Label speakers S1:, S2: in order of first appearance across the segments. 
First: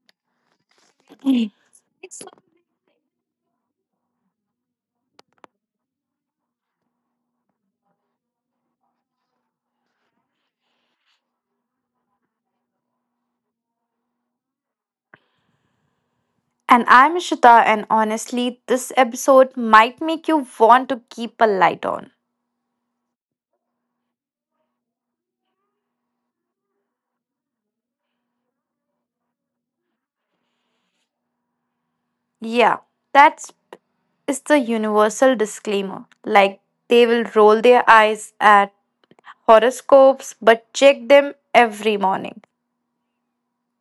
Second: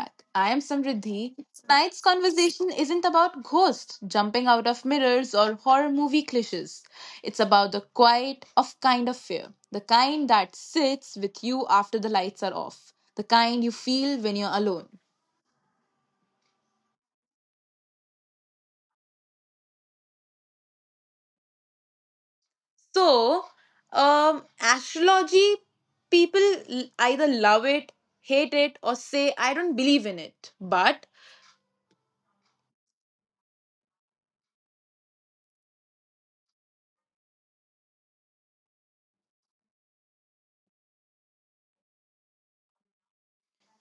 S1: back. I am Samriddhi.
S2: And
S1: Tonight's conversation isn't about ghosts jumping out of mirrors or horror movie cliches. It's about the quiet of kind of fear, the kind that sits with you after the lights are off, the kind you feel when you're alone.
S2: I'm Ishita, and honestly, this episode might make you want to keep a light on.
S1: So, Astrology people either love it, hate it, or say, I don't believe in it. But
S2: Yeah, that's is the universal disclaimer. Like they will roll their eyes at horoscopes, but check them every morning.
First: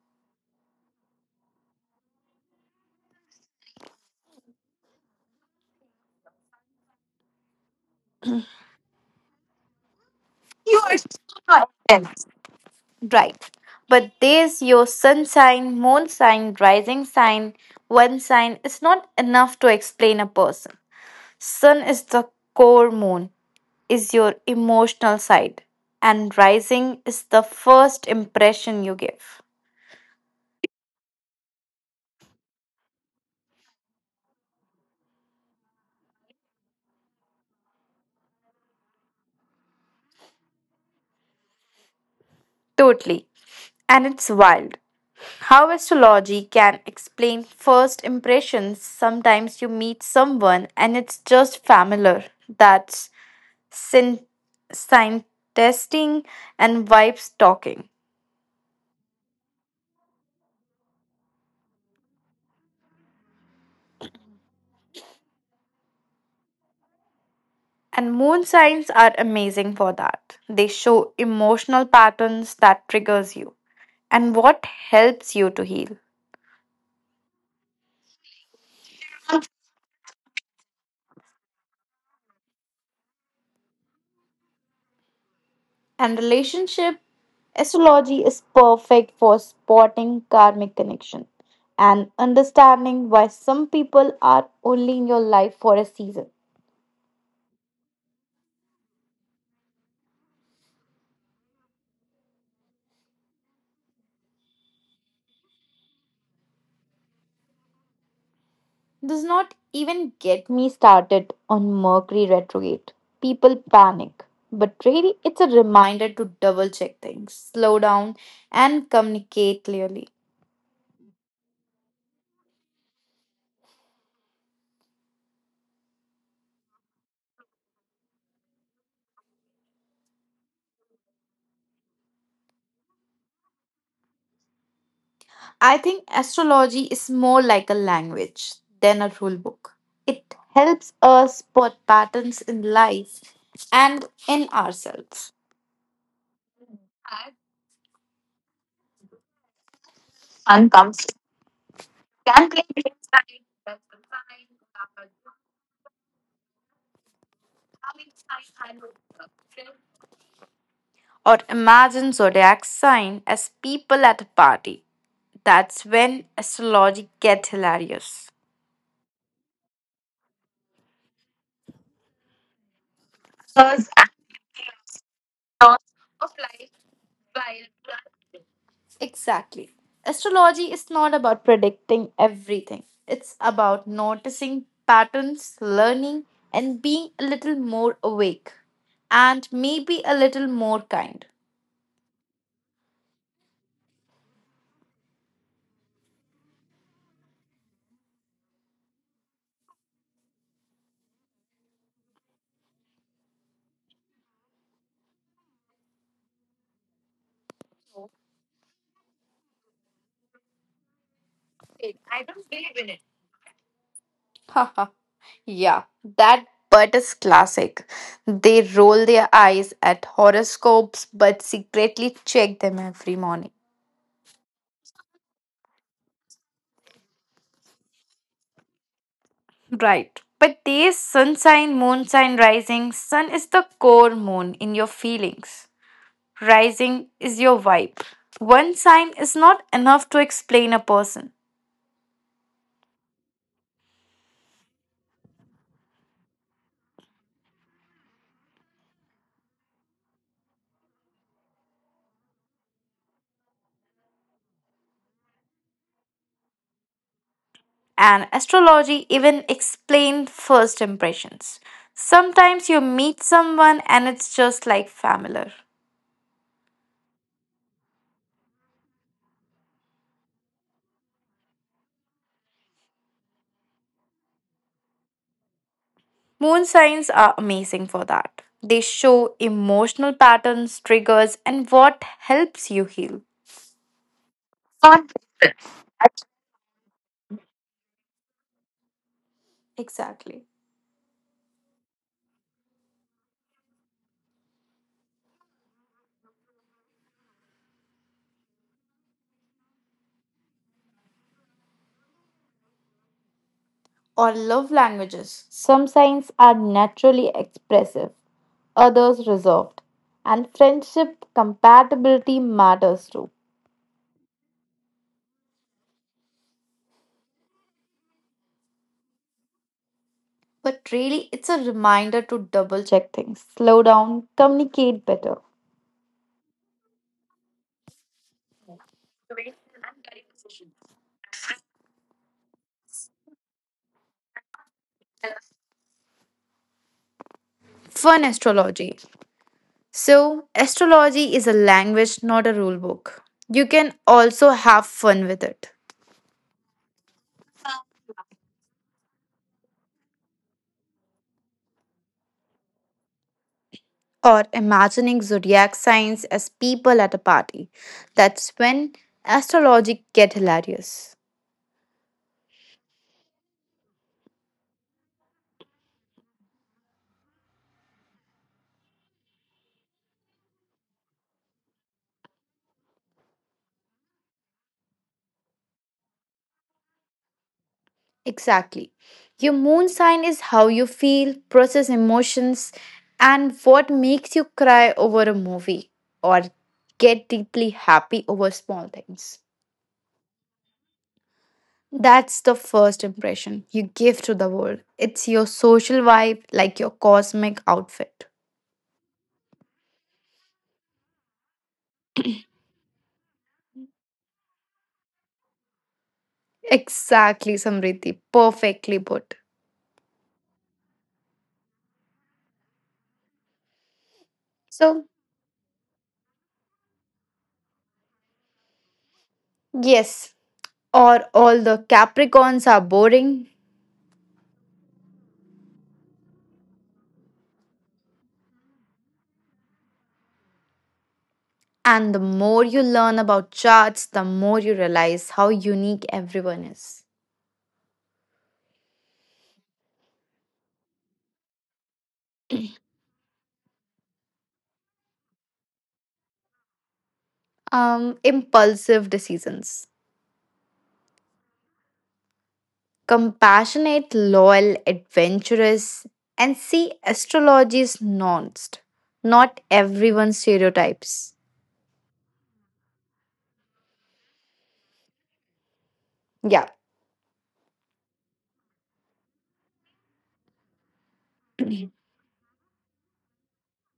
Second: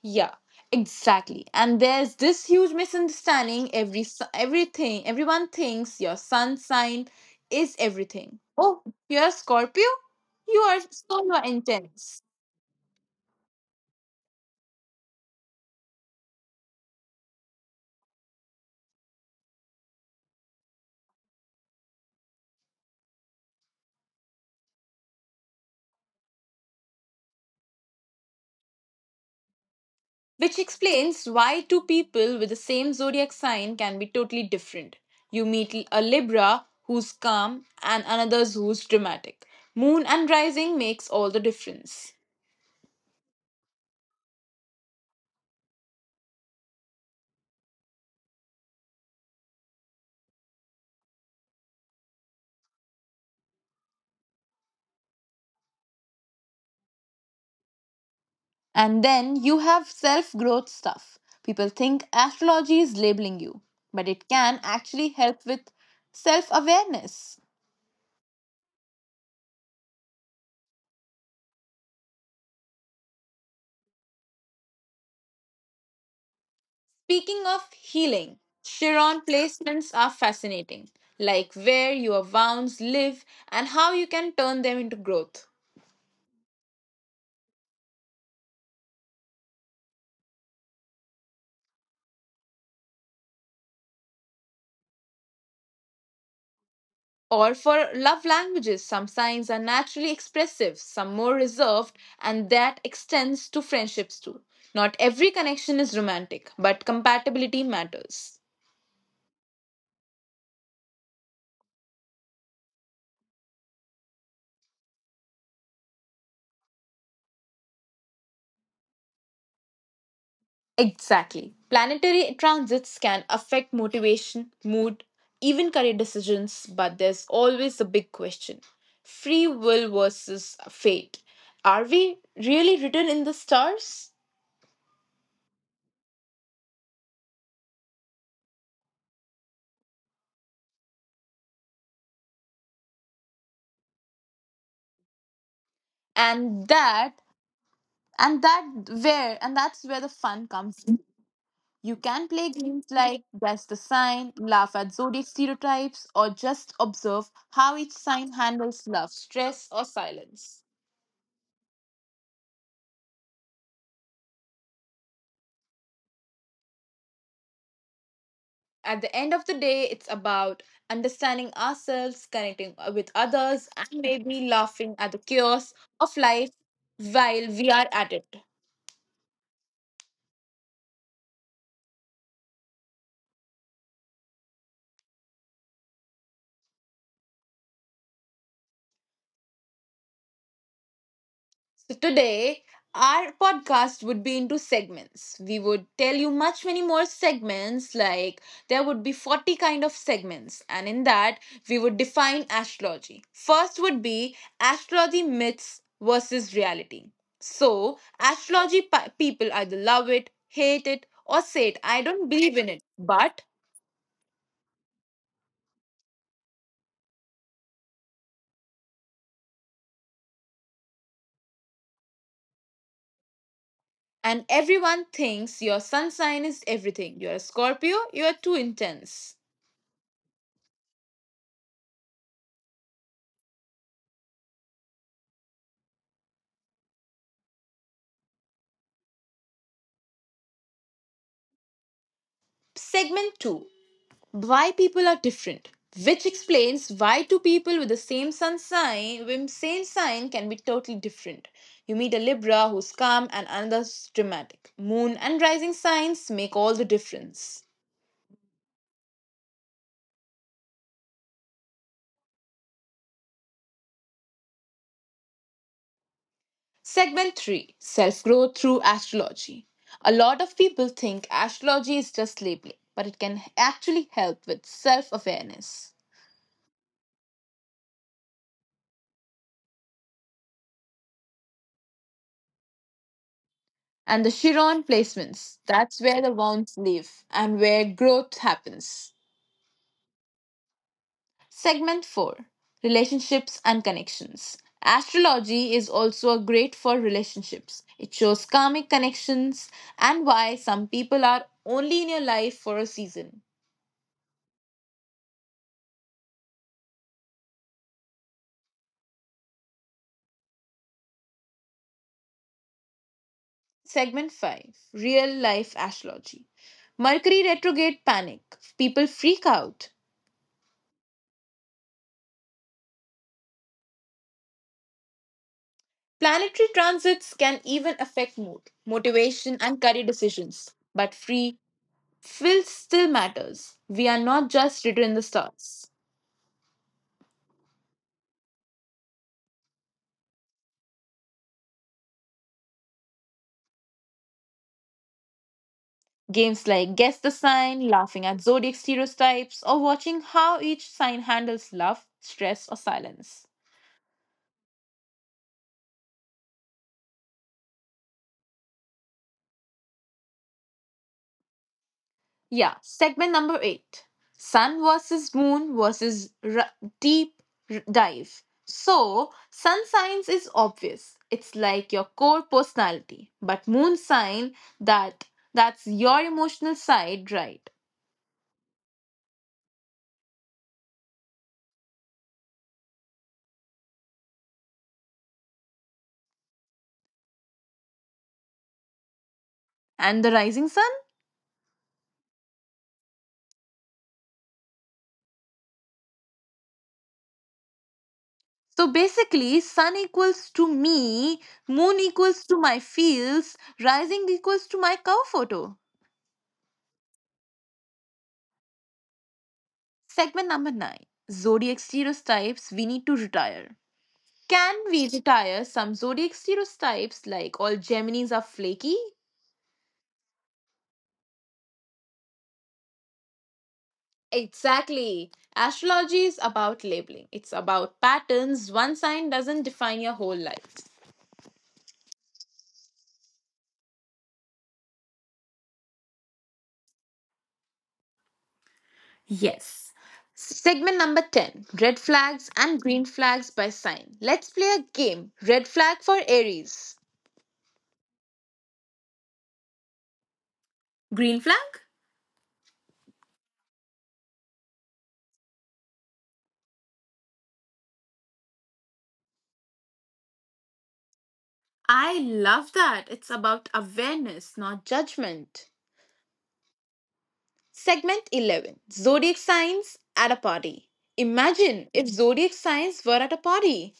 S1: yeah, exactly. And there's this huge misunderstanding. Everything everyone thinks your sun sign is everything. Oh, you're a Scorpio.
S2: You are
S1: You are
S2: so
S1: intense,
S2: intense. Right. But there's your sun sign, moon sign, rising sign. One sign is not enough to explain a person. Sun is the core moon is your emotional side, and rising is the first impression you give.
S1: which explains why two people with the same zodiac sign can be totally different. You meet a Libra who's calm and another's who's dramatic. Moon and rising makes all the difference.
S2: Totally. And it's wild how astrology can explain first impressions. Sometimes you meet someone and it's just familiar. That's sin- sign testing and vibes talking.
S1: And then you have self growth stuff. People think astrology is labeling you, but it can actually help with self awareness.
S2: And moon signs are amazing for that. They show emotional patterns that triggers you and what helps you to heal.
S1: Speaking of healing, Chiron placements are fascinating, like where your wounds live and how you can turn them into growth.
S2: And relationship astrology is perfect for spotting karmic connection and understanding why some people are only in your life for a season.
S1: Or for love languages, some signs are naturally expressive, some more reserved, and that extends to friendships too. Not every connection is romantic, but compatibility matters.
S2: Does not even get me started on Mercury retrograde. People panic, but really it's a reminder to double check things, slow down, and communicate clearly.
S1: Exactly. Planetary transits can affect motivation, mood, even career decisions, but there's always a big question: free will versus fate. Are we really written in the stars?
S2: I think astrology is more like a language than a rule book. It helps us spot patterns in life and in ourselves.
S1: And that, and that and that's where the fun comes in. You can play games like Guess the Sign, laugh at zodiac stereotypes, or just observe how each sign handles love, stress, or silence.
S2: Or imagine zodiac sign as people at a party. That's when astrology gets hilarious.
S1: At the end of the day, it's about understanding ourselves, connecting with others, and maybe laughing at the chaos of life while we are at it.
S2: Exactly. Astrology is not about predicting everything. It's about noticing patterns, learning, and being a little more awake and maybe a little more kind.
S1: So today, our podcast would be into segments. We would tell you much many more segments, like there would be 40 kind of segments, and in that we would define astrology. First would be astrology myths versus reality. So people either love it, hate it, or say it. I don't believe in it, but
S2: Haha, yeah, that but is classic. They roll their eyes at horoscopes but secretly check them every morning.
S1: and everyone thinks your sun sign is everything. You're a Scorpio, you're too intense.
S2: Right. But there is sun sign, moon sign, rising. Sun is the core moon in your feelings. Rising is your vibe. One sign is not enough to explain a person.
S1: Segment 2, why people are different, which explains why two people with the same sun sign, with same sign can be totally different. You meet a Libra who's calm and another's dramatic. Moon and rising signs make all the difference.
S2: And astrology even explain first impressions. Sometimes you meet someone and it's just like familiar.
S1: Segment 3, self growth through astrology. A lot of people think astrology is just labeling, but it can actually help with self awareness.
S2: Moon signs are amazing for that. They show emotional patterns, triggers, and what helps you heal.
S1: And the Chiron placements, that's where the wounds live and where growth happens.
S2: Exactly.
S1: Segment 4, relationships and connections. Astrology is also a great for relationships. It shows karmic connections and why some people are only in your life for a season.
S2: Or love languages. Some signs are naturally expressive, others reserved. And friendship compatibility matters too.
S1: Segment 5, real life astrology. Mercury retrograde panic. People freak out.
S2: But really, it's a reminder to double check things, slow down, communicate better.
S1: Planetary transits can even affect mood, motivation, and career decisions. But free will still matters. We are not just written in the stars.
S2: Fun astrology. So, astrology is a language, not a rule book. You can also have fun with it.
S1: Games like Guess the Sign, laughing at zodiac stereotypes, or watching how each sign handles love, stress, or silence.
S2: Or imagining zodiac signs as people at a party. That's when astrology get hilarious.
S1: Yeah, segment number eight, Sun versus Moon Deep Dive. So, sun signs is obvious. It's like your core personality, but moon sign that that's your emotional side, right?
S2: Exactly. Your moon sign is how you feel, process emotions, and what makes you cry over a movie or get deeply happy over small things.
S1: And the rising sun.
S2: That's the first impression you give to the world. It's your social vibe, like your cosmic outfit.
S1: So basically, sun equals to me, moon equals to my fields, rising equals to my cow photo.
S2: Exactly, Samriti. Perfectly put.
S1: Segment number 9, zodiac stereotypes we need to retire. Can
S2: So,
S1: we retire some zodiac stereotypes like all Geminis are flaky?
S2: yes, or all the Capricorns are boring.
S1: Exactly. Astrology is about labeling, it's about patterns. One sign doesn't define your whole life.
S2: And the more you learn about charts, the more you realize how unique everyone is.
S1: Yes. Segment number 10, red flags and green flags by sign. Let's play a game. Red flag for Aries.
S2: Impulsive decisions.
S1: Green flag?
S2: Compassionate, loyal, adventurous, and see astrology's nuanced, not everyone's stereotypes.
S1: I love that. It's about awareness, not judgment.
S2: Yeah.
S1: Segment 11, zodiac signs at a party. Imagine if zodiac signs were at a party.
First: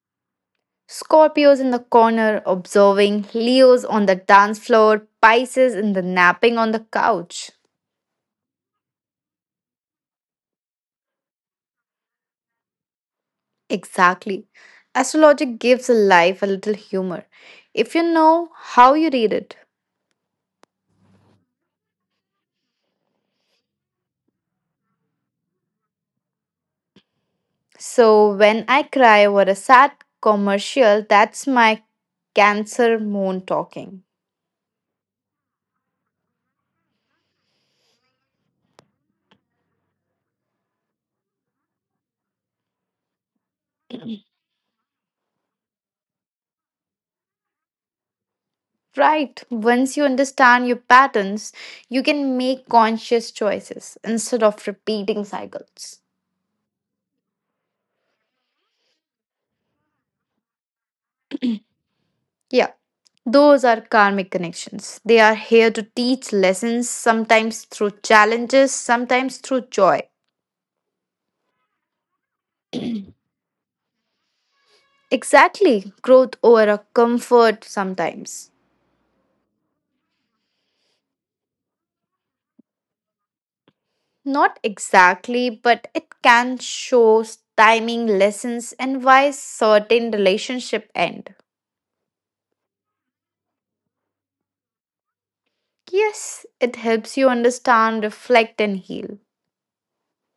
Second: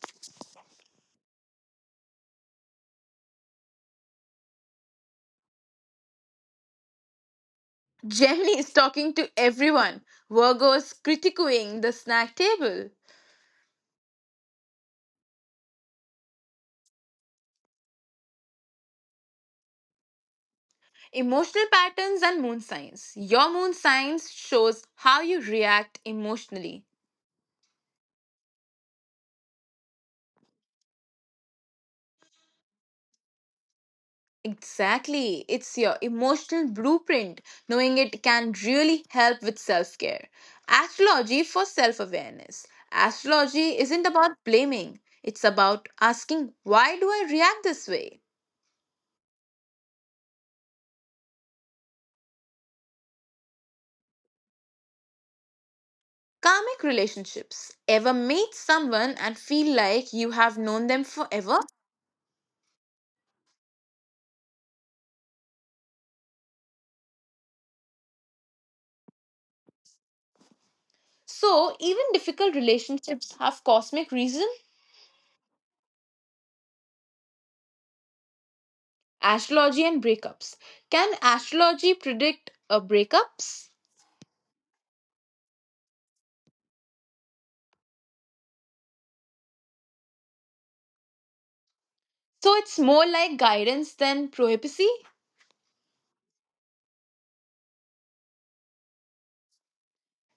S2: Scorpios in the corner observing, Leos on the dance floor, Pisces in the napping on the couch.
S1: Gemini is talking to everyone, Virgo is critiquing the snack table.
S2: Exactly. Astrology gives life a little humor if you know how you read it.
S1: Emotional patterns and moon signs. Your moon signs shows how you react emotionally.
S2: So when I cry over a sad commercial, that's my Cancer moon talking.
S1: Exactly. It's your emotional blueprint. Knowing it can really help with self care. Astrology for self awareness. Astrology isn't about blaming, it's about asking, why do I react this way?
S2: Right. Once you understand your patterns, you can make conscious choices instead of repeating cycles.
S1: Karmic relationships. Ever meet someone and feel like you have known them forever?
S2: Yeah. Those are karmic connections. They are here to teach lessons, sometimes through challenges, sometimes through joy.
S1: So, even difficult relationships have cosmic reasons.
S2: Exactly. Growth over a comfort sometimes.
S1: Astrology and breakups. Can astrology predict a breakups?
S2: Not exactly, but it can show timing lessons and why certain relationship end.
S1: So it's more like guidance than prophecy.
S2: Yes, it helps you understand, reflect and heal.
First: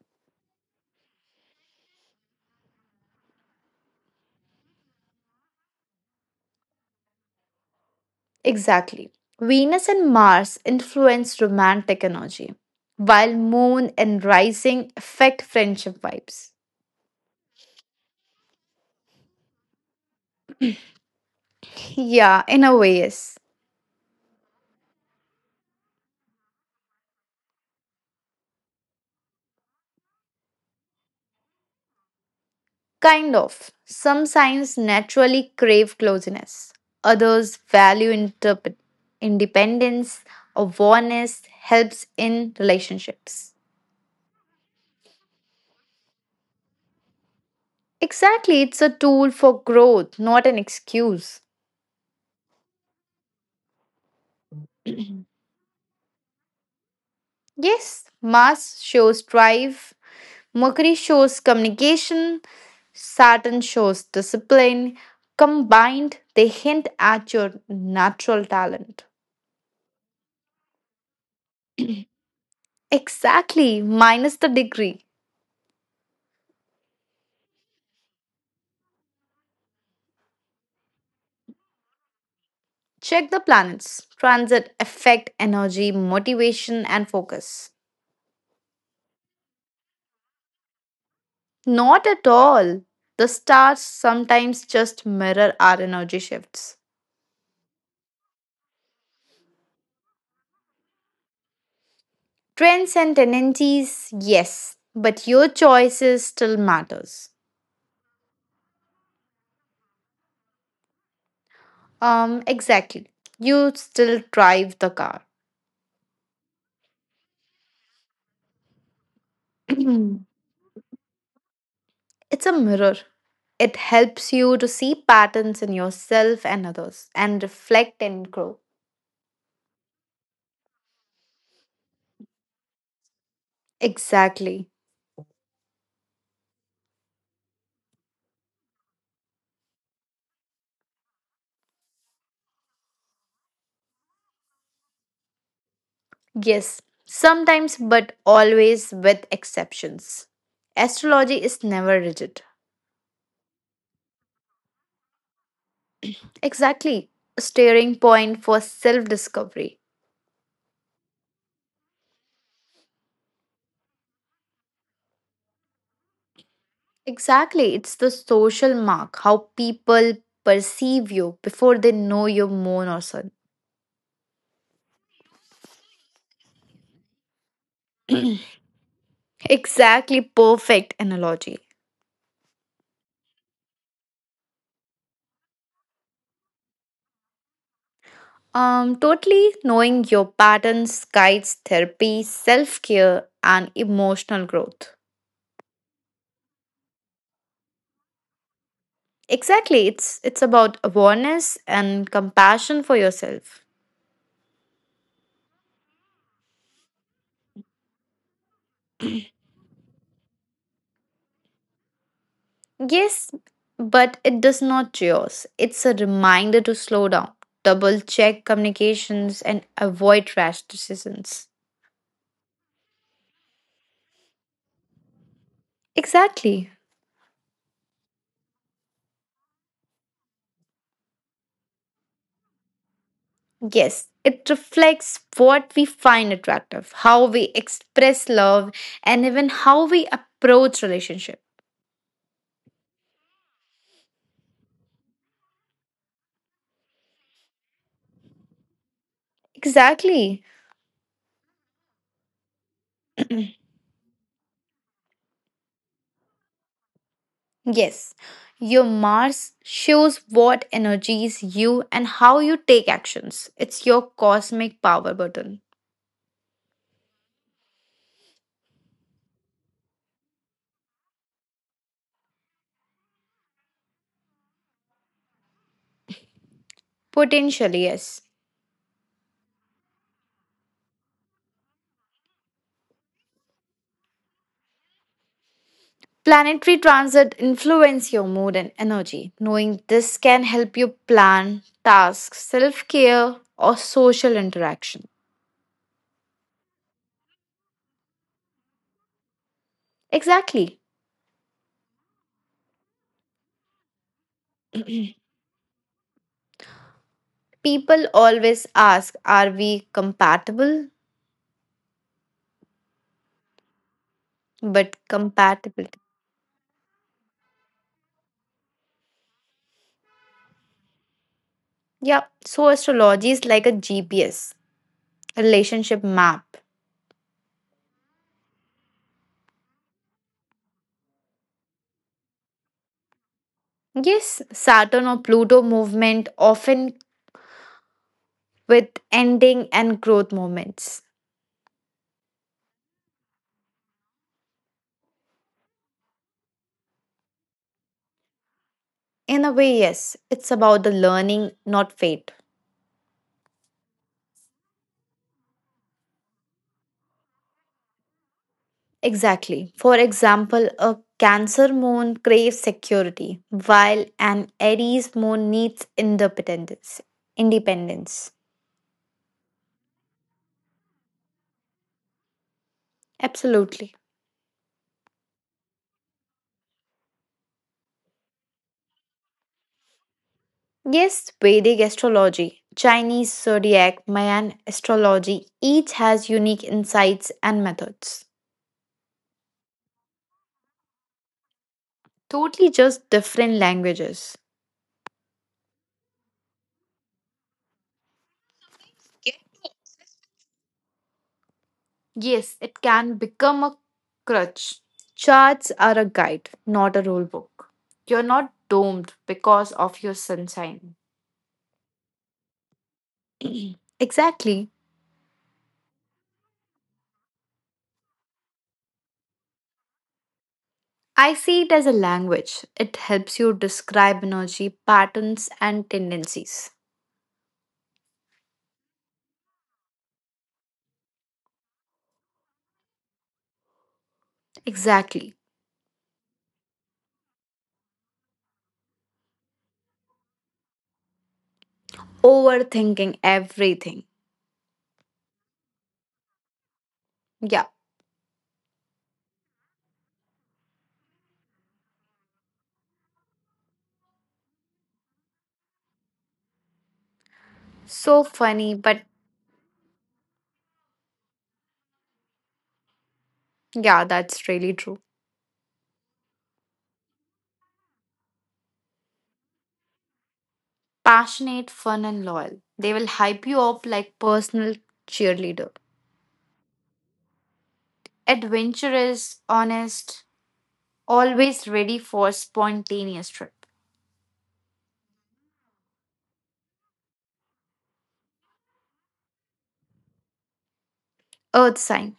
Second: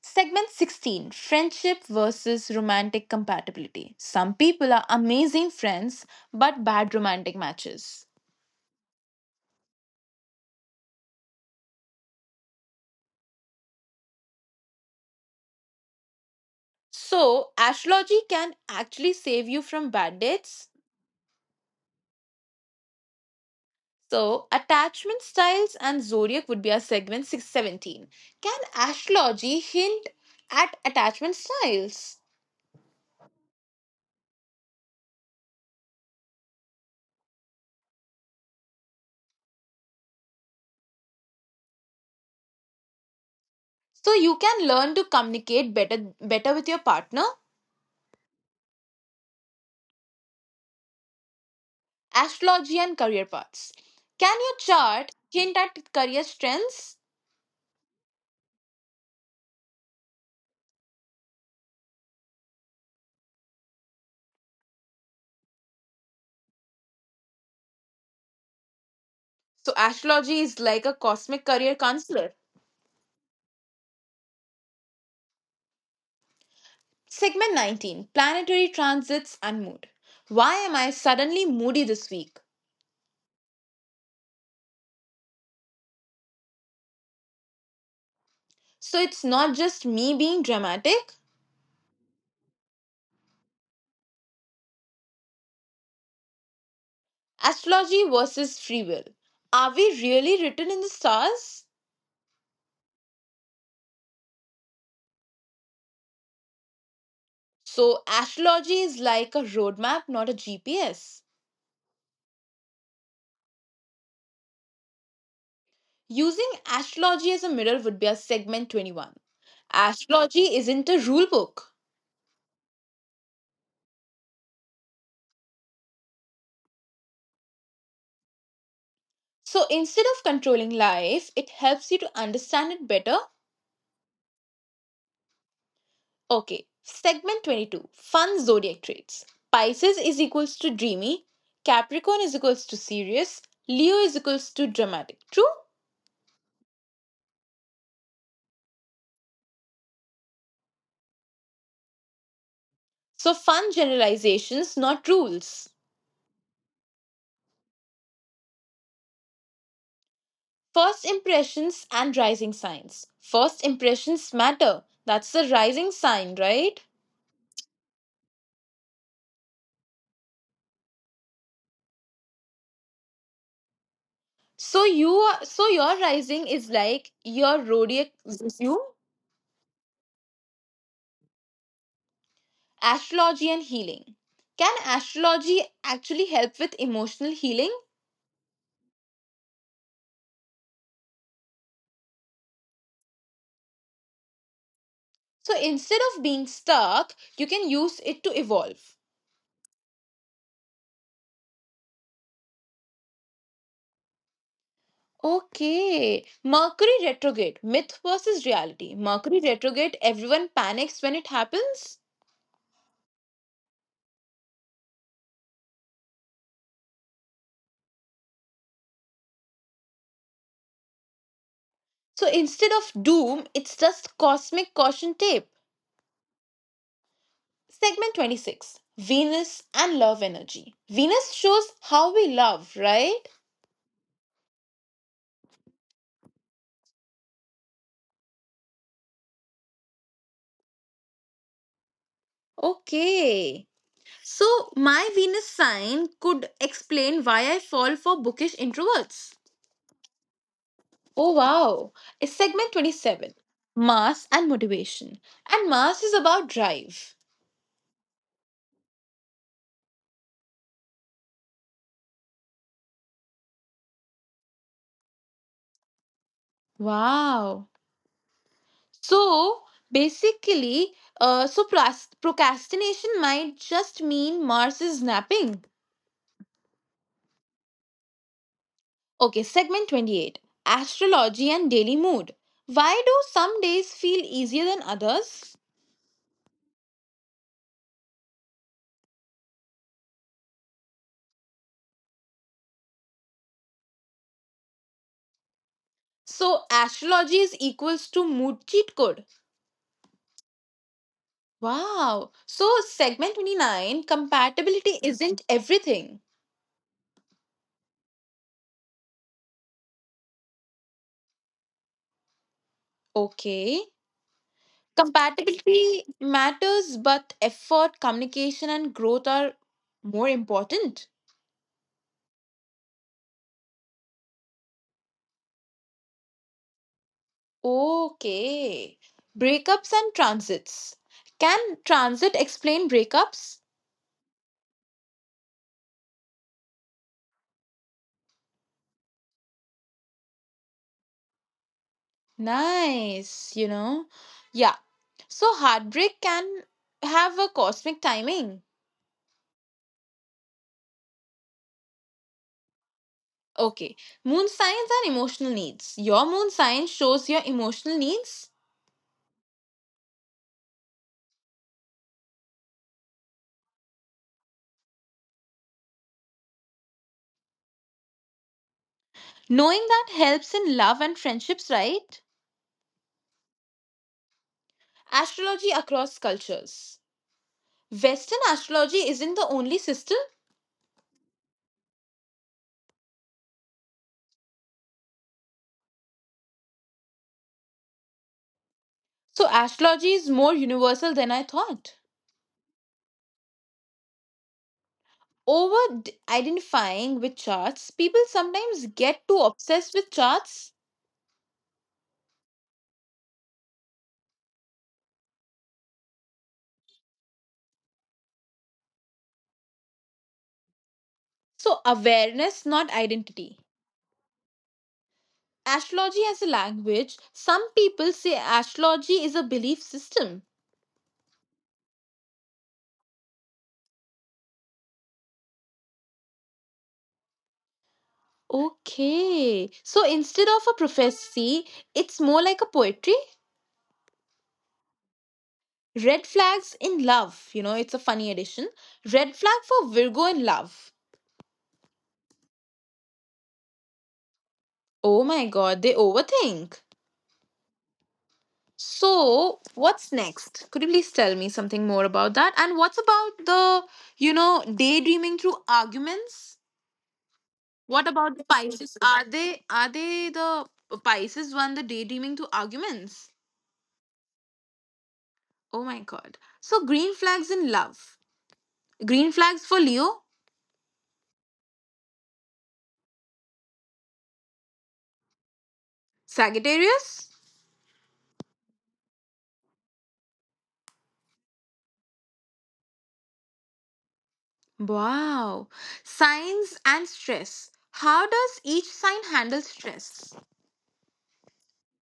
S1: Segment 16, friendship versus romantic compatibility. Some people are amazing friends but bad romantic matches.
S2: Exactly. Venus and Mars influence romantic energy, while moon and rising affect friendship vibes.
S1: So astrology can actually save you from bad dates.
S2: Yeah, in a way, yes.
S1: So attachment styles and zodiac would be our segment 617. Can astrology hint at attachment styles?
S2: Kind of. Some signs naturally crave closeness, others value independence. Awareness helps in relationships.
S1: So you can learn to communicate better with your partner.
S2: Exactly, it's a tool for growth, not an excuse.
S1: Astrology and career paths. Can your chart hint at career strengths?
S2: Yes, Mars shows drive, Mercury shows communication, Saturn shows discipline. Combined, they hint at your natural talent.
S1: So astrology is like a cosmic career counselor.
S2: Exactly, minus the degree.
S1: Segment 19, planetary transits and mood. Why am I suddenly moody this week?
S2: Check the planets. Transit affect energy, motivation, and focus.
S1: So it's not just me being dramatic.
S2: Not at all. The stars sometimes just mirror our energy shifts.
S1: Astrology versus free will. Are we really written in the stars?
S2: Trends and tendencies, yes, but your choices still matters.
S1: So astrology is like a roadmap, not a GPS.
S2: Exactly. You still drive the car.
S1: Using astrology as a mirror would be a segment 21. Astrology isn't a rule book.
S2: It's a mirror. It helps you to see patterns in yourself and others and reflect and grow.
S1: So instead of controlling life, it helps you to understand it better.
S2: Exactly.
S1: Okay, segment 22, fun zodiac traits. Pisces is equals to dreamy, Capricorn is equals to serious, Leo is equals to dramatic. True?
S2: Yes. Sometimes, but always with exceptions. Astrology is never rigid.
S1: So fun generalizations, not rules.
S2: Exactly. A steering point for self discovery.
S1: First impressions and rising signs. First impressions matter. That's the rising sign, right?
S2: Exactly. It's the social mark, how people perceive you before they know your moon or sun.
S1: So your rising is like your zodiac you.
S2: Exactly. Perfect analogy.
S1: Astrology and healing. Can astrology actually help with emotional healing?
S2: Totally knowing your patterns guides therapy, self-care, and emotional growth.
S1: So instead of being stuck, you can use it to evolve.
S2: Exactly, it's about awareness and compassion for yourself.
S1: Okay, Mercury retrograde, myth versus reality. Mercury retrograde, everyone panics when it happens.
S2: Yes, but it does not yours. It's a reminder to slow down, double check communications, and avoid rash decisions.
S1: So instead of doom, it's just cosmic caution tape.
S2: Exactly.
S1: Segment 26, Venus and love energy. Venus shows how we love, right?
S2: Yes, it reflects what we find attractive, how we express love, and even how we approach relationship.
S1: Okay. So, my Venus sign could explain why I fall for bookish introverts.
S2: Exactly.
S1: Oh, wow. It's segment 27, Mars and motivation. And Mars is about drive.
S2: Yes. Your Mars shows what energies you and how you take actions. It's your cosmic power button.
S1: Wow. So, basically, so procrastination might just mean Mars is napping.
S2: Potentially, yes.
S1: Okay, segment 28, astrology and daily mood. Why do some days feel easier than others?
S2: Planetary transit influence your mood and energy. Knowing this can help you plan tasks, self-care, or social interaction.
S1: So astrology is equals to mood cheat code.
S2: Exactly.
S1: Wow. So segment 29, compatibility isn't everything.
S2: People always ask, are we compatible?
S1: Okay.
S2: But compatibility.
S1: Compatibility matters but effort, communication and growth are more important.
S2: Yeah, so astrology is like a GPS relationship map.
S1: Okay. Breakups and transits. Can transit explain breakups?
S2: Yes, Saturn or Pluto movement often with ending and growth moments.
S1: Nice, you know. Yeah. So heartbreak can have a cosmic timing.
S2: In a way, yes, it's about the learning, not fate.
S1: Okay. Moon signs are emotional needs. Your moon sign shows your emotional needs.
S2: Exactly. For example, a Cancer moon craves security, while an Aries moon needs independence. Independence.
S1: Knowing that helps in love and friendships, right?
S2: Absolutely.
S1: Astrology across cultures. Western astrology isn't the only system.
S2: Yes, Vedic astrology, Chinese zodiac, Mayan astrology each has unique insights and methods.
S1: So astrology is more universal than I thought.
S2: Totally just different languages.
S1: Identifying with charts, people sometimes get too obsessed with charts.
S2: Yes, it can become a crutch. Charts are a guide, not a rule book. You're not doomed because of your sunshine.
S1: So, awareness, not identity.
S2: Exactly.
S1: Astrology as a language. Some people say astrology is a belief system.
S2: I see it as a language. It helps you describe energy, patterns, and tendencies.
S1: Okay. So instead of a prophecy, it's more like a poetry.
S2: Exactly.
S1: Red flags in love. You know, it's a funny addition. Red flag for Virgo in love.
S2: Overthinking everything.
S1: Oh my god, they overthink.
S2: Yeah.
S1: So, what's next? Could you please tell me something more about that? And what's about the, you know, daydreaming through arguments? What
S2: So
S1: about the
S2: funny,
S1: Pisces?
S2: but
S1: Are they the Pisces one, the daydreaming through arguments?
S2: yeah, that's really true.
S1: Oh my god. So green flags in love. Green flags for Leo,
S2: Passionate, fun, and loyal. They will hype you up like Personal cheerleader.
S1: Sagittarius.
S2: Adventurous, honest, always ready for spontaneous trip.
S1: Wow. Signs and stress. How does each sign handle stress?
S2: Earth sign,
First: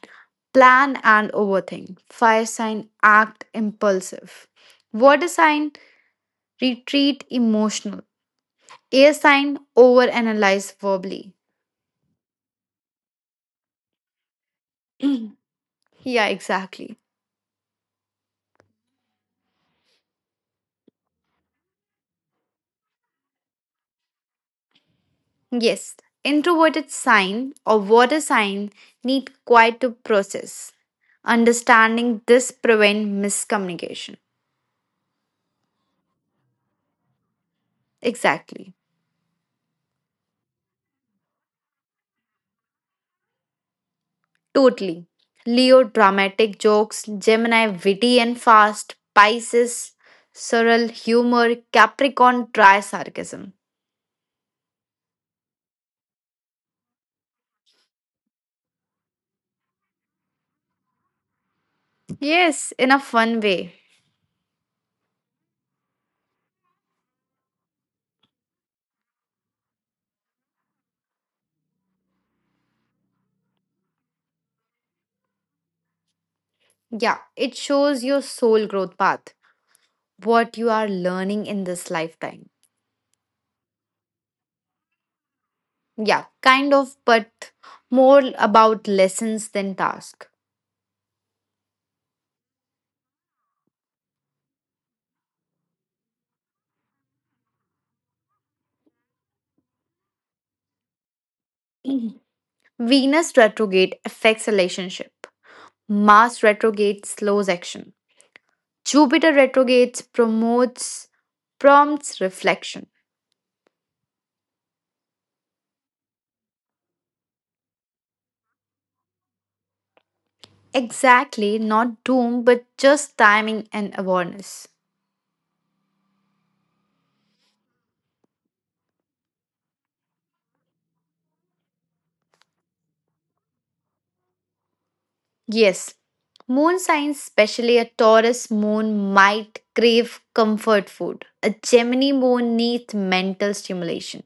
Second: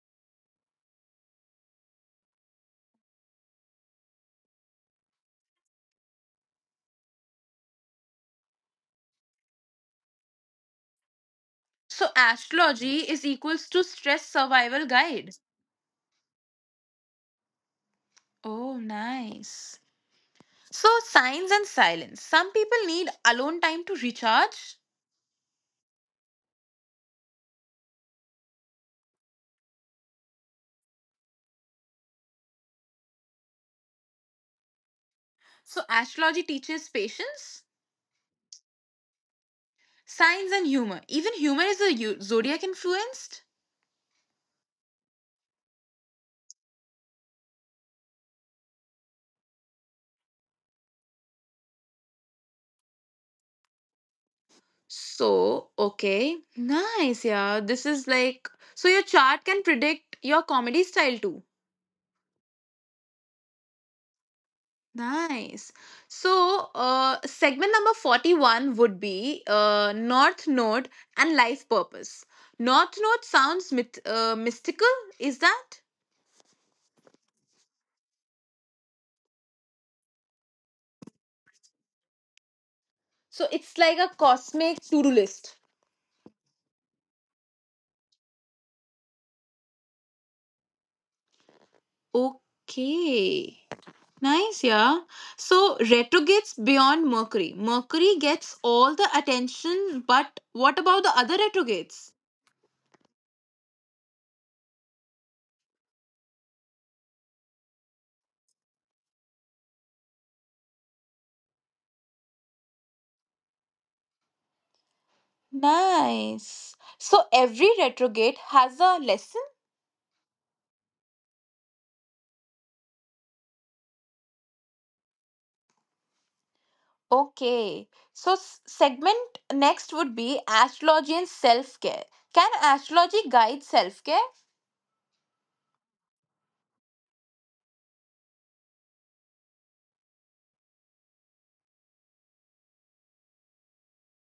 S2: plan and overthink. Fire sign, act impulsive. Water sign, retreat emotional. Air sign, overanalyze verbally.
S1: So astrology is equals to stress survival guide.
S2: Yeah, exactly.
S1: Oh, nice. So signs and silence. Some people need alone time to recharge.
S2: Yes, introverted sign or water sign need quiet to process. Understanding this prevent miscommunication.
S1: So astrology teaches patience,
S2: Exactly.
S1: signs and humor. Even humor is zodiac influenced.
S2: Totally. Leo dramatic jokes, Gemini witty and fast, Pisces surreal humor, Capricorn dry sarcasm.
S1: So, okay. Nice, yeah. This is like so your chart can predict your comedy style too.
S2: Yes, in a fun way.
S1: Nice. So, segment number 41 would be North Node and life purpose. North Node sounds mystical, is that?
S2: Yeah, it shows your soul growth path, what you are learning in this lifetime.
S1: So, it's like a cosmic to-do list.
S2: Yeah, kind of, but more about lessons than task.
S1: Okay. Nice, yeah. So Retro gets beyond Mercury. Mercury gets all the attention, but what about the other retrogrades?
S2: Venus retrograde affects relationship. Mars retrograde slows action. Jupiter retrogrades promotes prompts reflection.
S1: Nice. So every retrograde has a lesson?
S2: Exactly, not doom, but just timing and awareness.
S1: Okay. So segment next would be astrology and self-care. Can astrology guide self-care?
S2: Yes, moon signs, especially a Taurus moon, might crave comfort food. A Gemini moon needs mental stimulation.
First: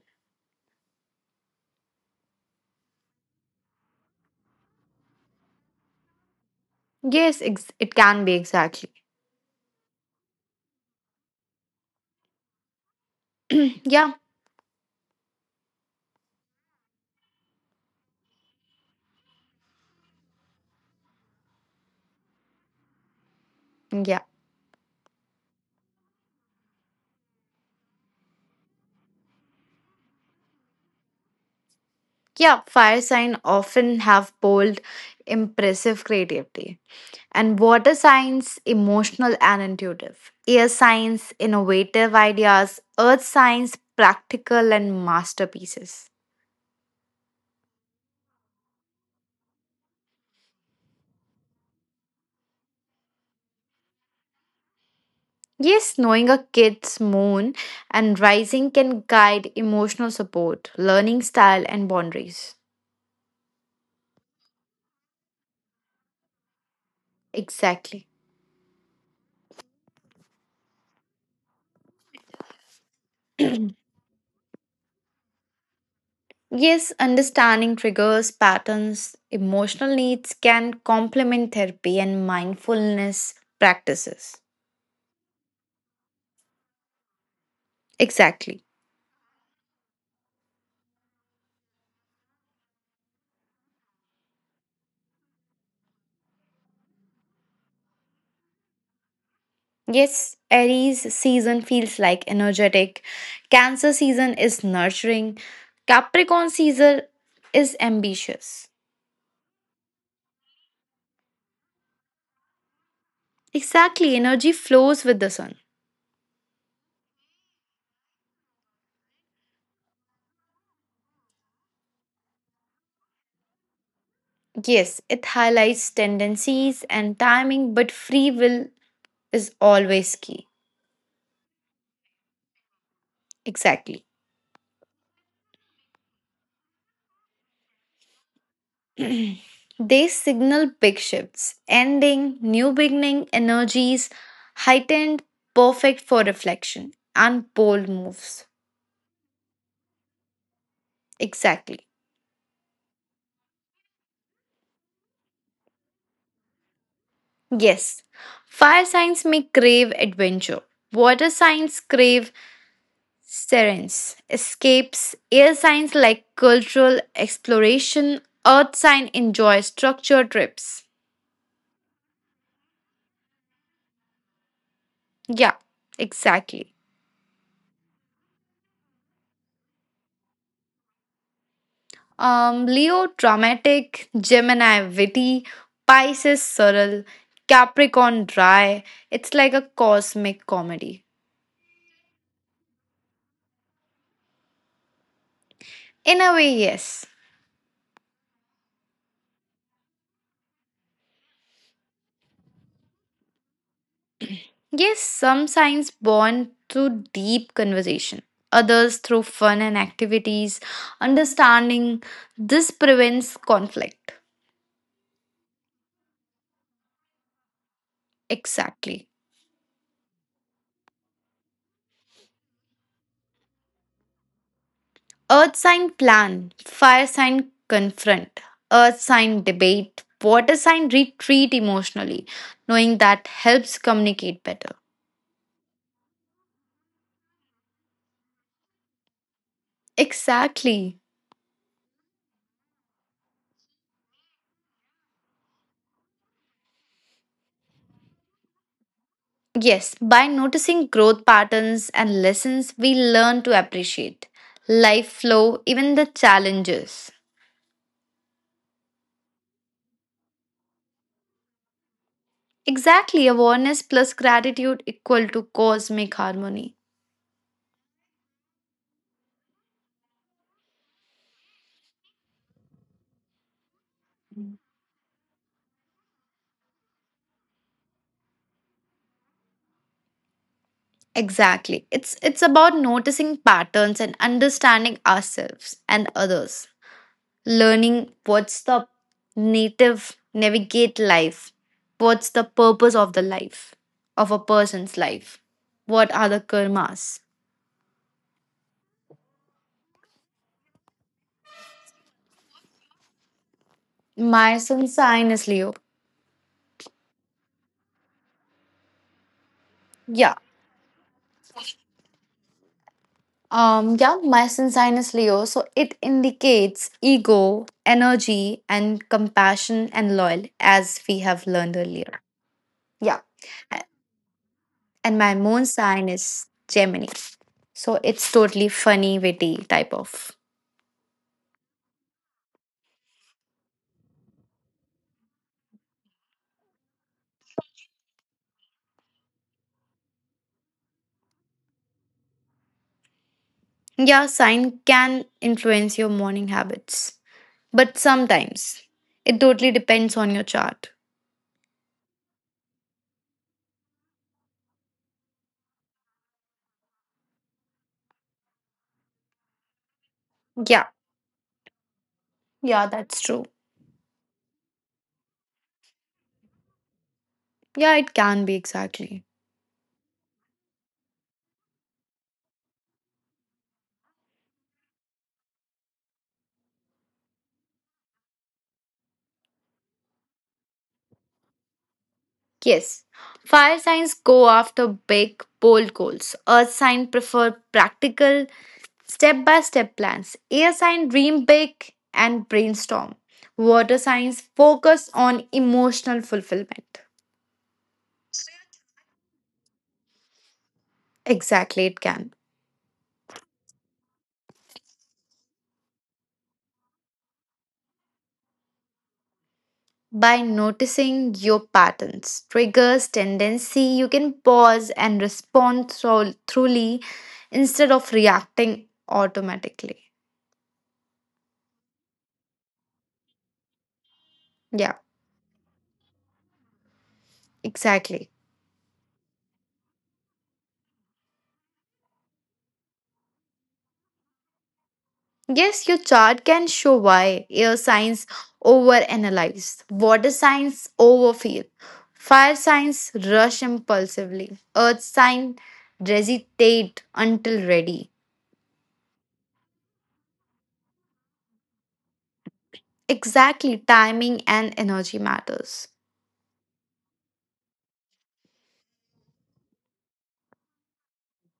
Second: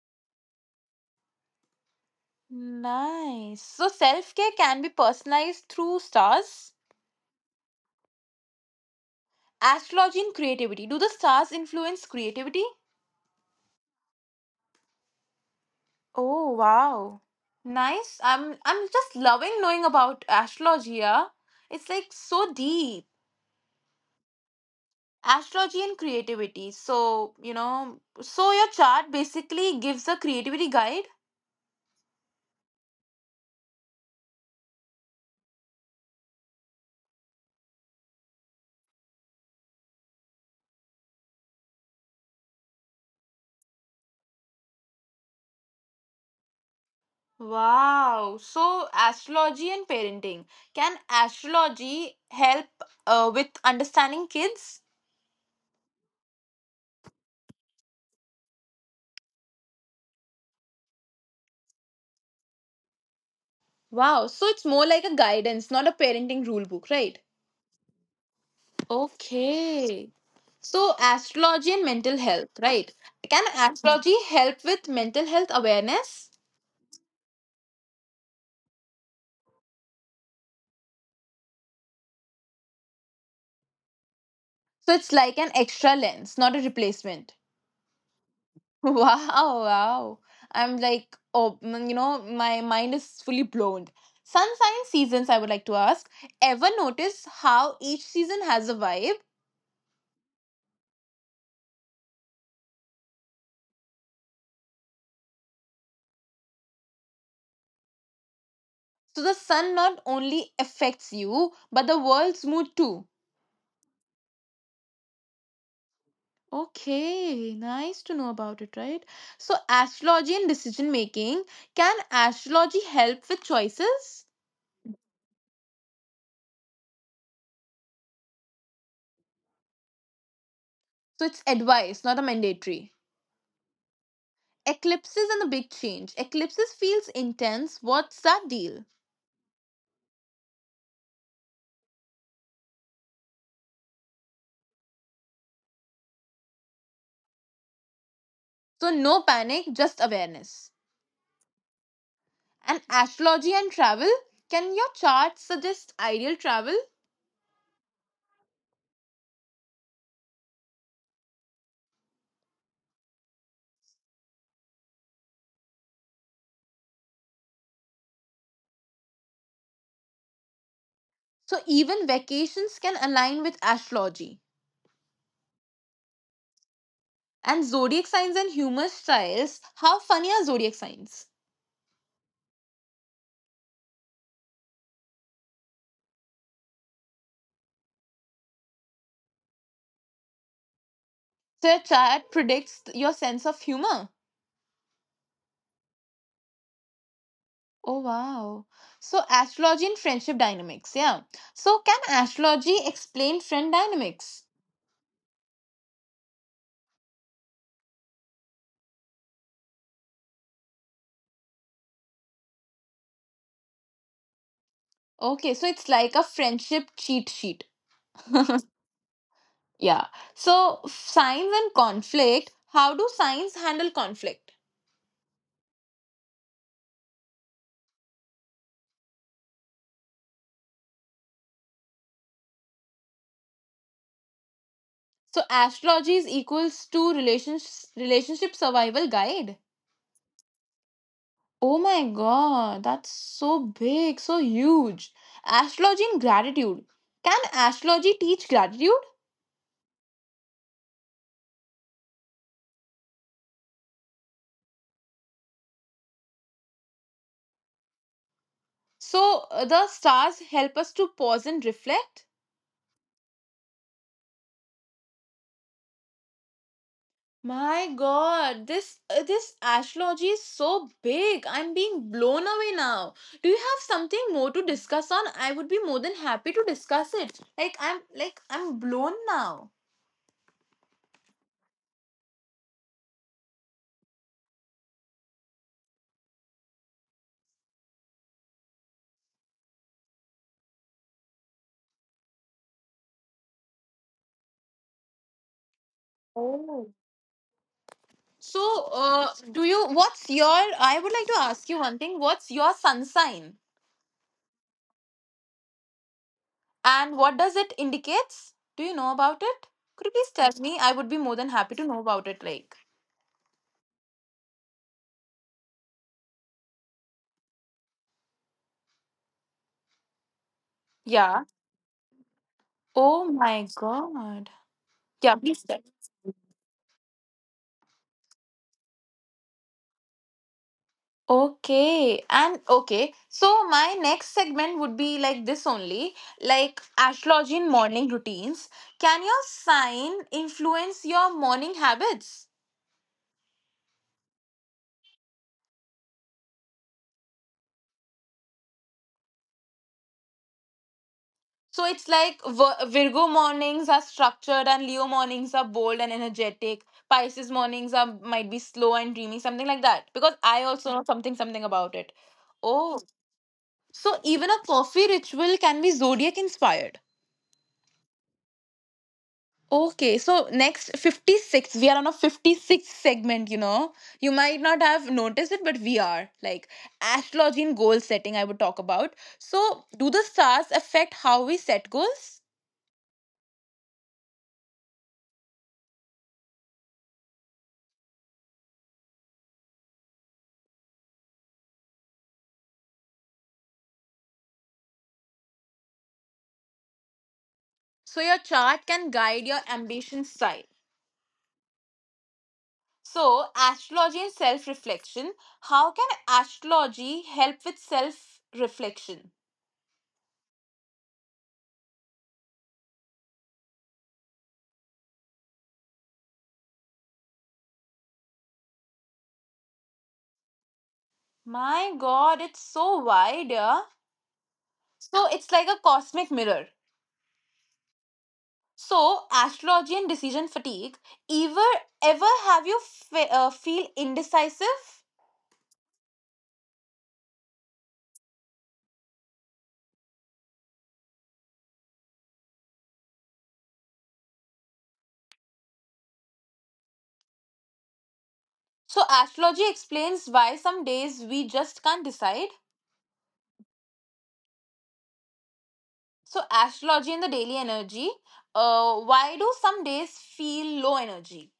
S1: Nice. So self-care can be personalized through stars.
S2: Yes, it can be exactly.
S1: Astrology and creativity. Do the stars influence creativity?
S2: Yeah,
S1: Oh wow. Nice. I'm just loving knowing about astrology. Yeah? It's like so deep.
S2: yeah.
S1: Astrology and creativity. So, you know, so your chart basically gives a creativity guide.
S2: Yeah, fire sign often have bold, impressive creativity, and water signs emotional and intuitive. Air signs innovative ideas, earth signs practical and masterpieces.
S1: Wow. So, astrology and parenting. Can astrology help with understanding kids?
S2: Yes, knowing a kid's moon and rising can guide emotional support, learning style and boundaries.
S1: Wow. So, it's more like a guidance, not a parenting rule book, right?
S2: Exactly.
S1: Okay. So, astrology and mental health, right? Can astrology help with mental health awareness?
S2: Yes, understanding triggers, patterns, emotional needs can complement therapy and mindfulness practices.
S1: So, it's like an extra lens, not a replacement.
S2: Exactly.
S1: Wow, wow. I'm like, you know, my mind is fully blown. Sun sign seasons, I would like to ask. Ever notice how each season has a vibe?
S2: Yes, Aries season feels like energetic. Cancer season is nurturing. Capricorn season is ambitious.
S1: So, the sun not only affects you, but the world's mood too.
S2: Exactly, energy flows with the sun.
S1: Okay, nice to know about it, right? So, astrology and decision making. Can astrology help with choices?
S2: Yes, it highlights tendencies and timing, but free will is always key.
S1: So, it's advice, not a mandatory.
S2: Exactly.
S1: Eclipses and the big change. Eclipses feels intense. What's that deal?
S2: They signal big shifts, ending, new beginning energies, heightened, perfect for reflection, and bold moves.
S1: So, no panic, just awareness.
S2: Exactly.
S1: And astrology and travel. Can your chart suggest ideal travel?
S2: Yes, fire signs may crave adventure. Water signs crave serence, escapes. Air signs like cultural exploration. Earth sign enjoys structured trips.
S1: So, even vacations can align with astrology.
S2: Yeah, exactly.
S1: And zodiac signs and humor styles. How funny are zodiac signs?
S2: Leo, dramatic, Gemini, witty, Pisces, subtle, Capricorn, dry. It's like a cosmic comedy.
S1: So your chart predicts your sense of humor.
S2: In a way, yes.
S1: Oh wow. So astrology and friendship dynamics, yeah. So can astrology explain friend dynamics?
S2: Yes, some signs bond through deep conversation, others through fun and activities. Understanding this prevents conflict.
S1: Okay, so it's like a friendship cheat sheet.
S2: Exactly.
S1: Yeah. So signs and conflict, how do signs handle conflict?
S2: Earth sign plan, fire sign confront, earth sign debate, water sign retreat emotionally. Knowing that helps communicate better.
S1: So astrology is equals to relationship survival guide.
S2: Exactly.
S1: Oh my god, that's so big, so huge. Astrology and gratitude. Can astrology teach gratitude?
S2: Yes, by noticing growth patterns and lessons, we learn to appreciate life flow, even the challenges.
S1: So the stars help us to pause and reflect.
S2: Exactly, awareness plus gratitude equal to cosmic harmony.
S1: My God, this this astrology is so big. I'm being blown away now. Do you have something more to discuss on? I would be more than happy to discuss it. Like I'm blown now.
S2: Exactly. It's about noticing patterns and understanding ourselves and others, learning what's the native navigate life, what's the purpose of the life of a person's life, what are the
S1: Oh.
S2: karmas.
S1: So, do you? What's your? I would like to ask you one thing. What's your sun sign,
S2: My sun sign is Leo.
S1: and what does it indicates? Do you know about it? Could you please
S2: Yeah,
S1: tell me? I would be more than happy to know about it. Like,
S2: yeah, my sun sign is Leo, so it indicates ego energy and compassion and loyal as we have
S1: yeah.
S2: learned earlier. Yeah.
S1: Oh my
S2: A-
S1: god.
S2: and my
S1: Yeah,
S2: moon
S1: please tell.
S2: sign is Gemini, so it's totally funny witty type of.
S1: Okay. And okay. So my next segment would be like this only, like astrology in morning routines. Can your sign influence your morning habits?
S2: Yeah, sign can influence your morning habits, but sometimes it totally depends on your chart.
S1: So it's like Virgo mornings are structured and Leo mornings are bold and energetic. Pisces mornings are might be slow and dreamy, something like that. Because I
S2: Yeah,
S1: also know something about it.
S2: yeah,
S1: Oh,
S2: that's true.
S1: so even a coffee ritual can be zodiac inspired.
S2: Yeah, it can be exactly.
S1: Okay, so next 56, we are on a 56 segment, you know. You might not have noticed it, but we are. Like astrology and goal setting, I would talk about. So, do the stars affect how we set goals?
S2: Yes. Fire signs go after big, bold goals. Earth sign prefer practical, step by step plans. Air sign dream big and brainstorm. Water signs focus on emotional fulfillment.
S1: So, your chart can guide your ambition side.
S2: Exactly, it can.
S1: So, astrology and self reflection. How can astrology help with self reflection?
S2: By noticing your patterns, triggers, tendency, you can pause and respond truly instead of reacting automatically.
S1: My god, it's so wide, yeah.
S2: Yeah,
S1: So, it's like a cosmic mirror.
S2: exactly.
S1: So, astrology and decision fatigue. Ever ever have you feel indecisive?
S2: Yes, your chart can show why air signs overanalyze, water signs overfeel, fire signs rush impulsively, earth sign hesitate until ready.
S1: So, astrology explains why some days we just can't decide.
S2: Exactly, timing and energy matters.
S1: So, astrology and the daily energy. Why do some days feel low energy?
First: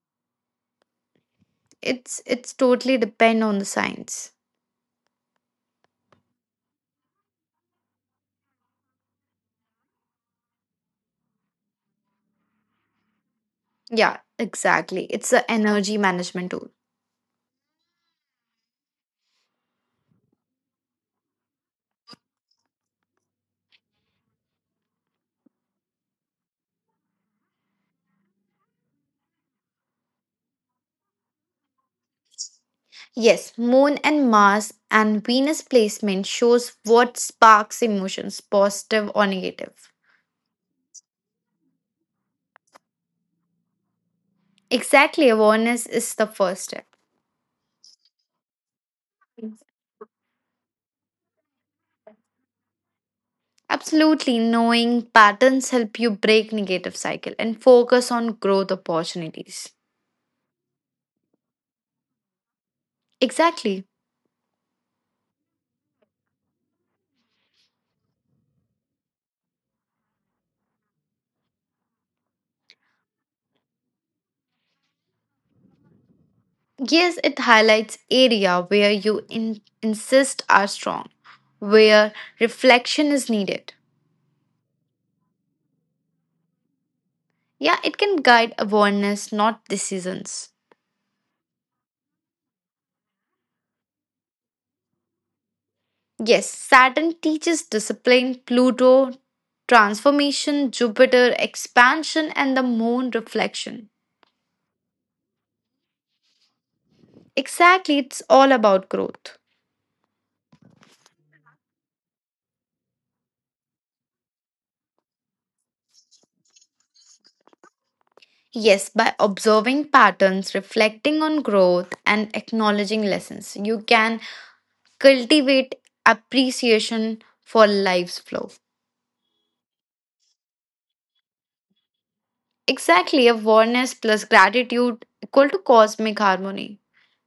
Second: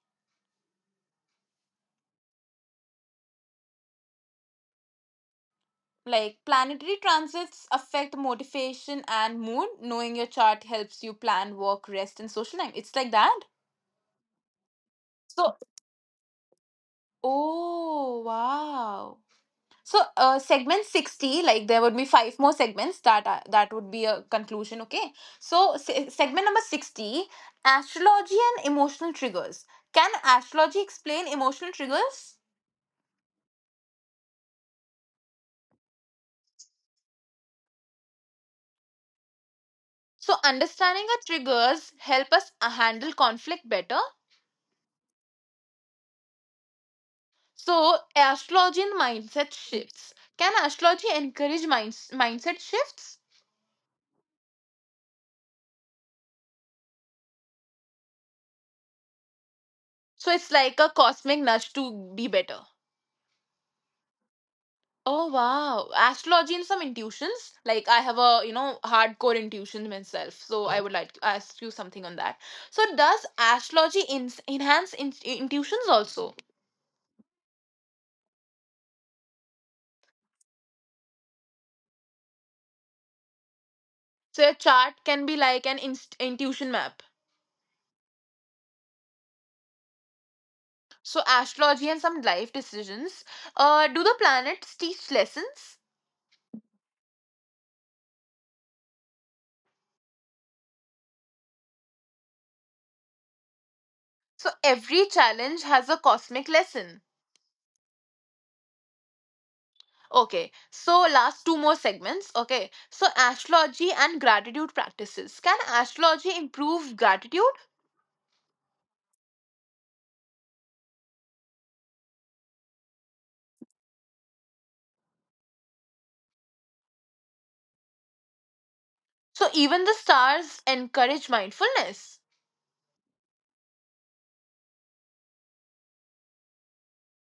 S2: It's totally depend on the science.
S1: Like planetary transits affect motivation and mood. Knowing your chart helps you plan work, rest, and social time. It's like that.
S2: Yeah, exactly. It's a
S1: So,
S2: energy management tool.
S1: oh wow. So, segment 60, like there would be five more segments that are, that would be a conclusion, okay? So, segment number 60, astrology and emotional triggers. Can astrology explain emotional triggers?
S2: Yes, moon and Mars and Venus placement shows what sparks emotions, positive or negative.
S1: So, understanding our triggers help us handle conflict better.
S2: Exactly, awareness is the first step.
S1: So, astrology and mindset shifts. Can astrology encourage mindset shifts?
S2: Absolutely, knowing patterns help you break negative cycle and focus on growth opportunities.
S1: So, it's like a cosmic nudge to be better.
S2: Exactly.
S1: Oh wow. Astrology and some intuitions. Like I have a, you know, hardcore intuition myself. So I Oh. would like to ask you something on that. So does astrology enhance intuitions also?
S2: Yes, it highlights area where you insist are strong, where reflection is needed.
S1: So your chart can be like an intuition map.
S2: Yeah, it can guide awareness, not decisions.
S1: So astrology and some life decisions. Do the planets teach lessons?
S2: Yes, Saturn teaches discipline, Pluto, transformation, Jupiter, expansion, and the moon reflection.
S1: So every challenge has a cosmic lesson.
S2: Exactly, it's all about growth.
S1: Okay, so last two more segments. Okay, so astrology and gratitude practices. Can astrology improve gratitude?
S2: Yes, by observing patterns, reflecting on growth, and acknowledging lessons, you can cultivate appreciation for life's flow.
S1: So even the stars encourage mindfulness.
S2: Exactly, awareness plus gratitude equal to cosmic harmony.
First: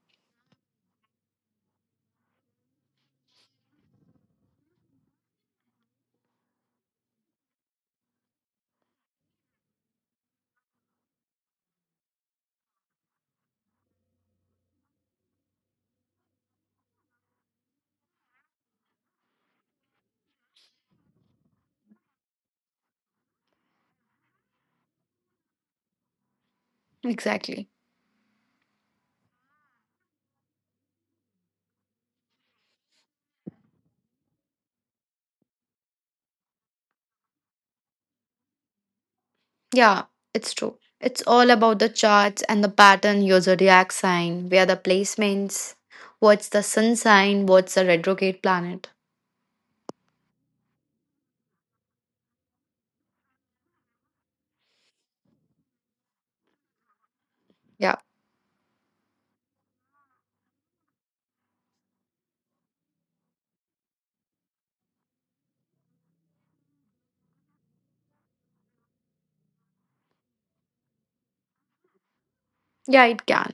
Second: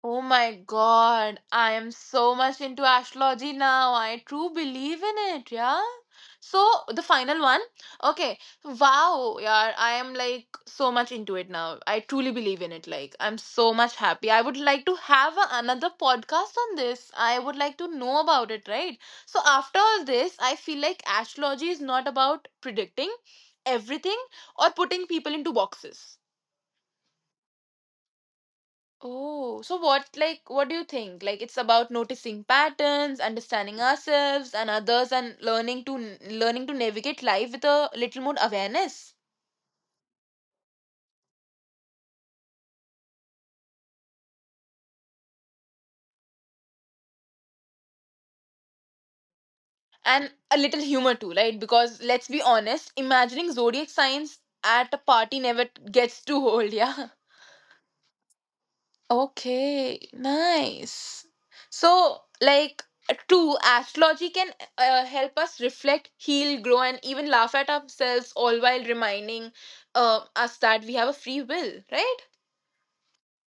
S1: Oh my god, I am so much into astrology now. I true believe in it, yeah. So the final one. Okay. Wow, yeah, I am like so much into it now. I truly believe in it. Like I'm so much happy. I would like to have a, another podcast on this. I would like to know about it, right? So after all this, I feel like astrology is not about predicting everything or putting people into boxes.
S2: Exactly.
S1: Oh, so what, like, what do you think? Like, it's about noticing patterns, understanding ourselves and others, and learning to navigate life with a little more awareness
S2: Yeah, it's true. It's all about the charts and the pattern, your zodiac sign, where the placements, what's the sun sign, what's the retrograde planet.
S1: and a little humor too, right? Because let's be honest, imagining zodiac signs at a party never gets too old, yeah.
S2: Yeah,
S1: Okay, nice. So, like, true, astrology can help us reflect, heal, grow, and even laugh at ourselves, all while reminding us that we have a free will, right?
S2: yeah, it can.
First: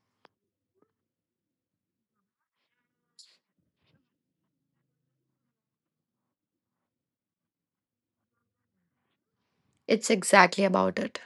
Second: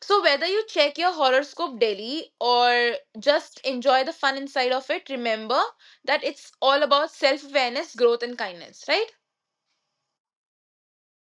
S1: So, whether you check your horoscope daily or just enjoy the fun inside of it, remember that it's all about self awareness, growth, and kindness, right?
S2: It's exactly about it.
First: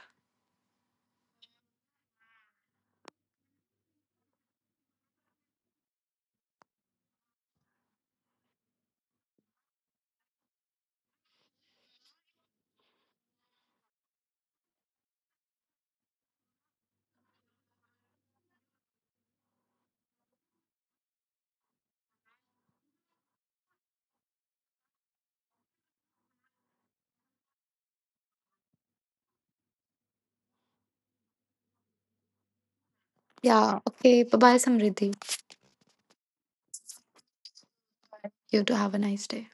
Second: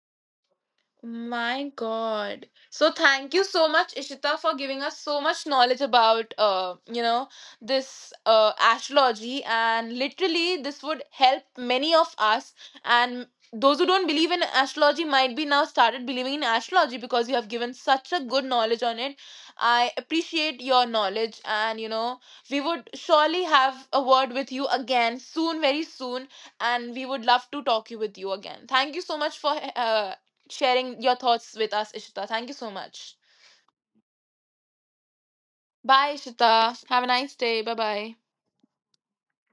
S1: My God. So thank you so much, Ishita, for giving us so much knowledge about you know, this astrology and literally this would help many of us and those who don't believe in astrology might be now started believing in astrology because you have given such a good knowledge on it. I appreciate your knowledge and you know, we would surely have a word with you again soon, very soon and we would love to talk you with you again. Thank you so much for sharing your thoughts with us, Ishita. Thank you so much.
S2: Yeah, okay. Bye bye, Samriddhi.
S1: Bye, Ishita. Have a nice day. Bye bye.
S2: You too have a nice day.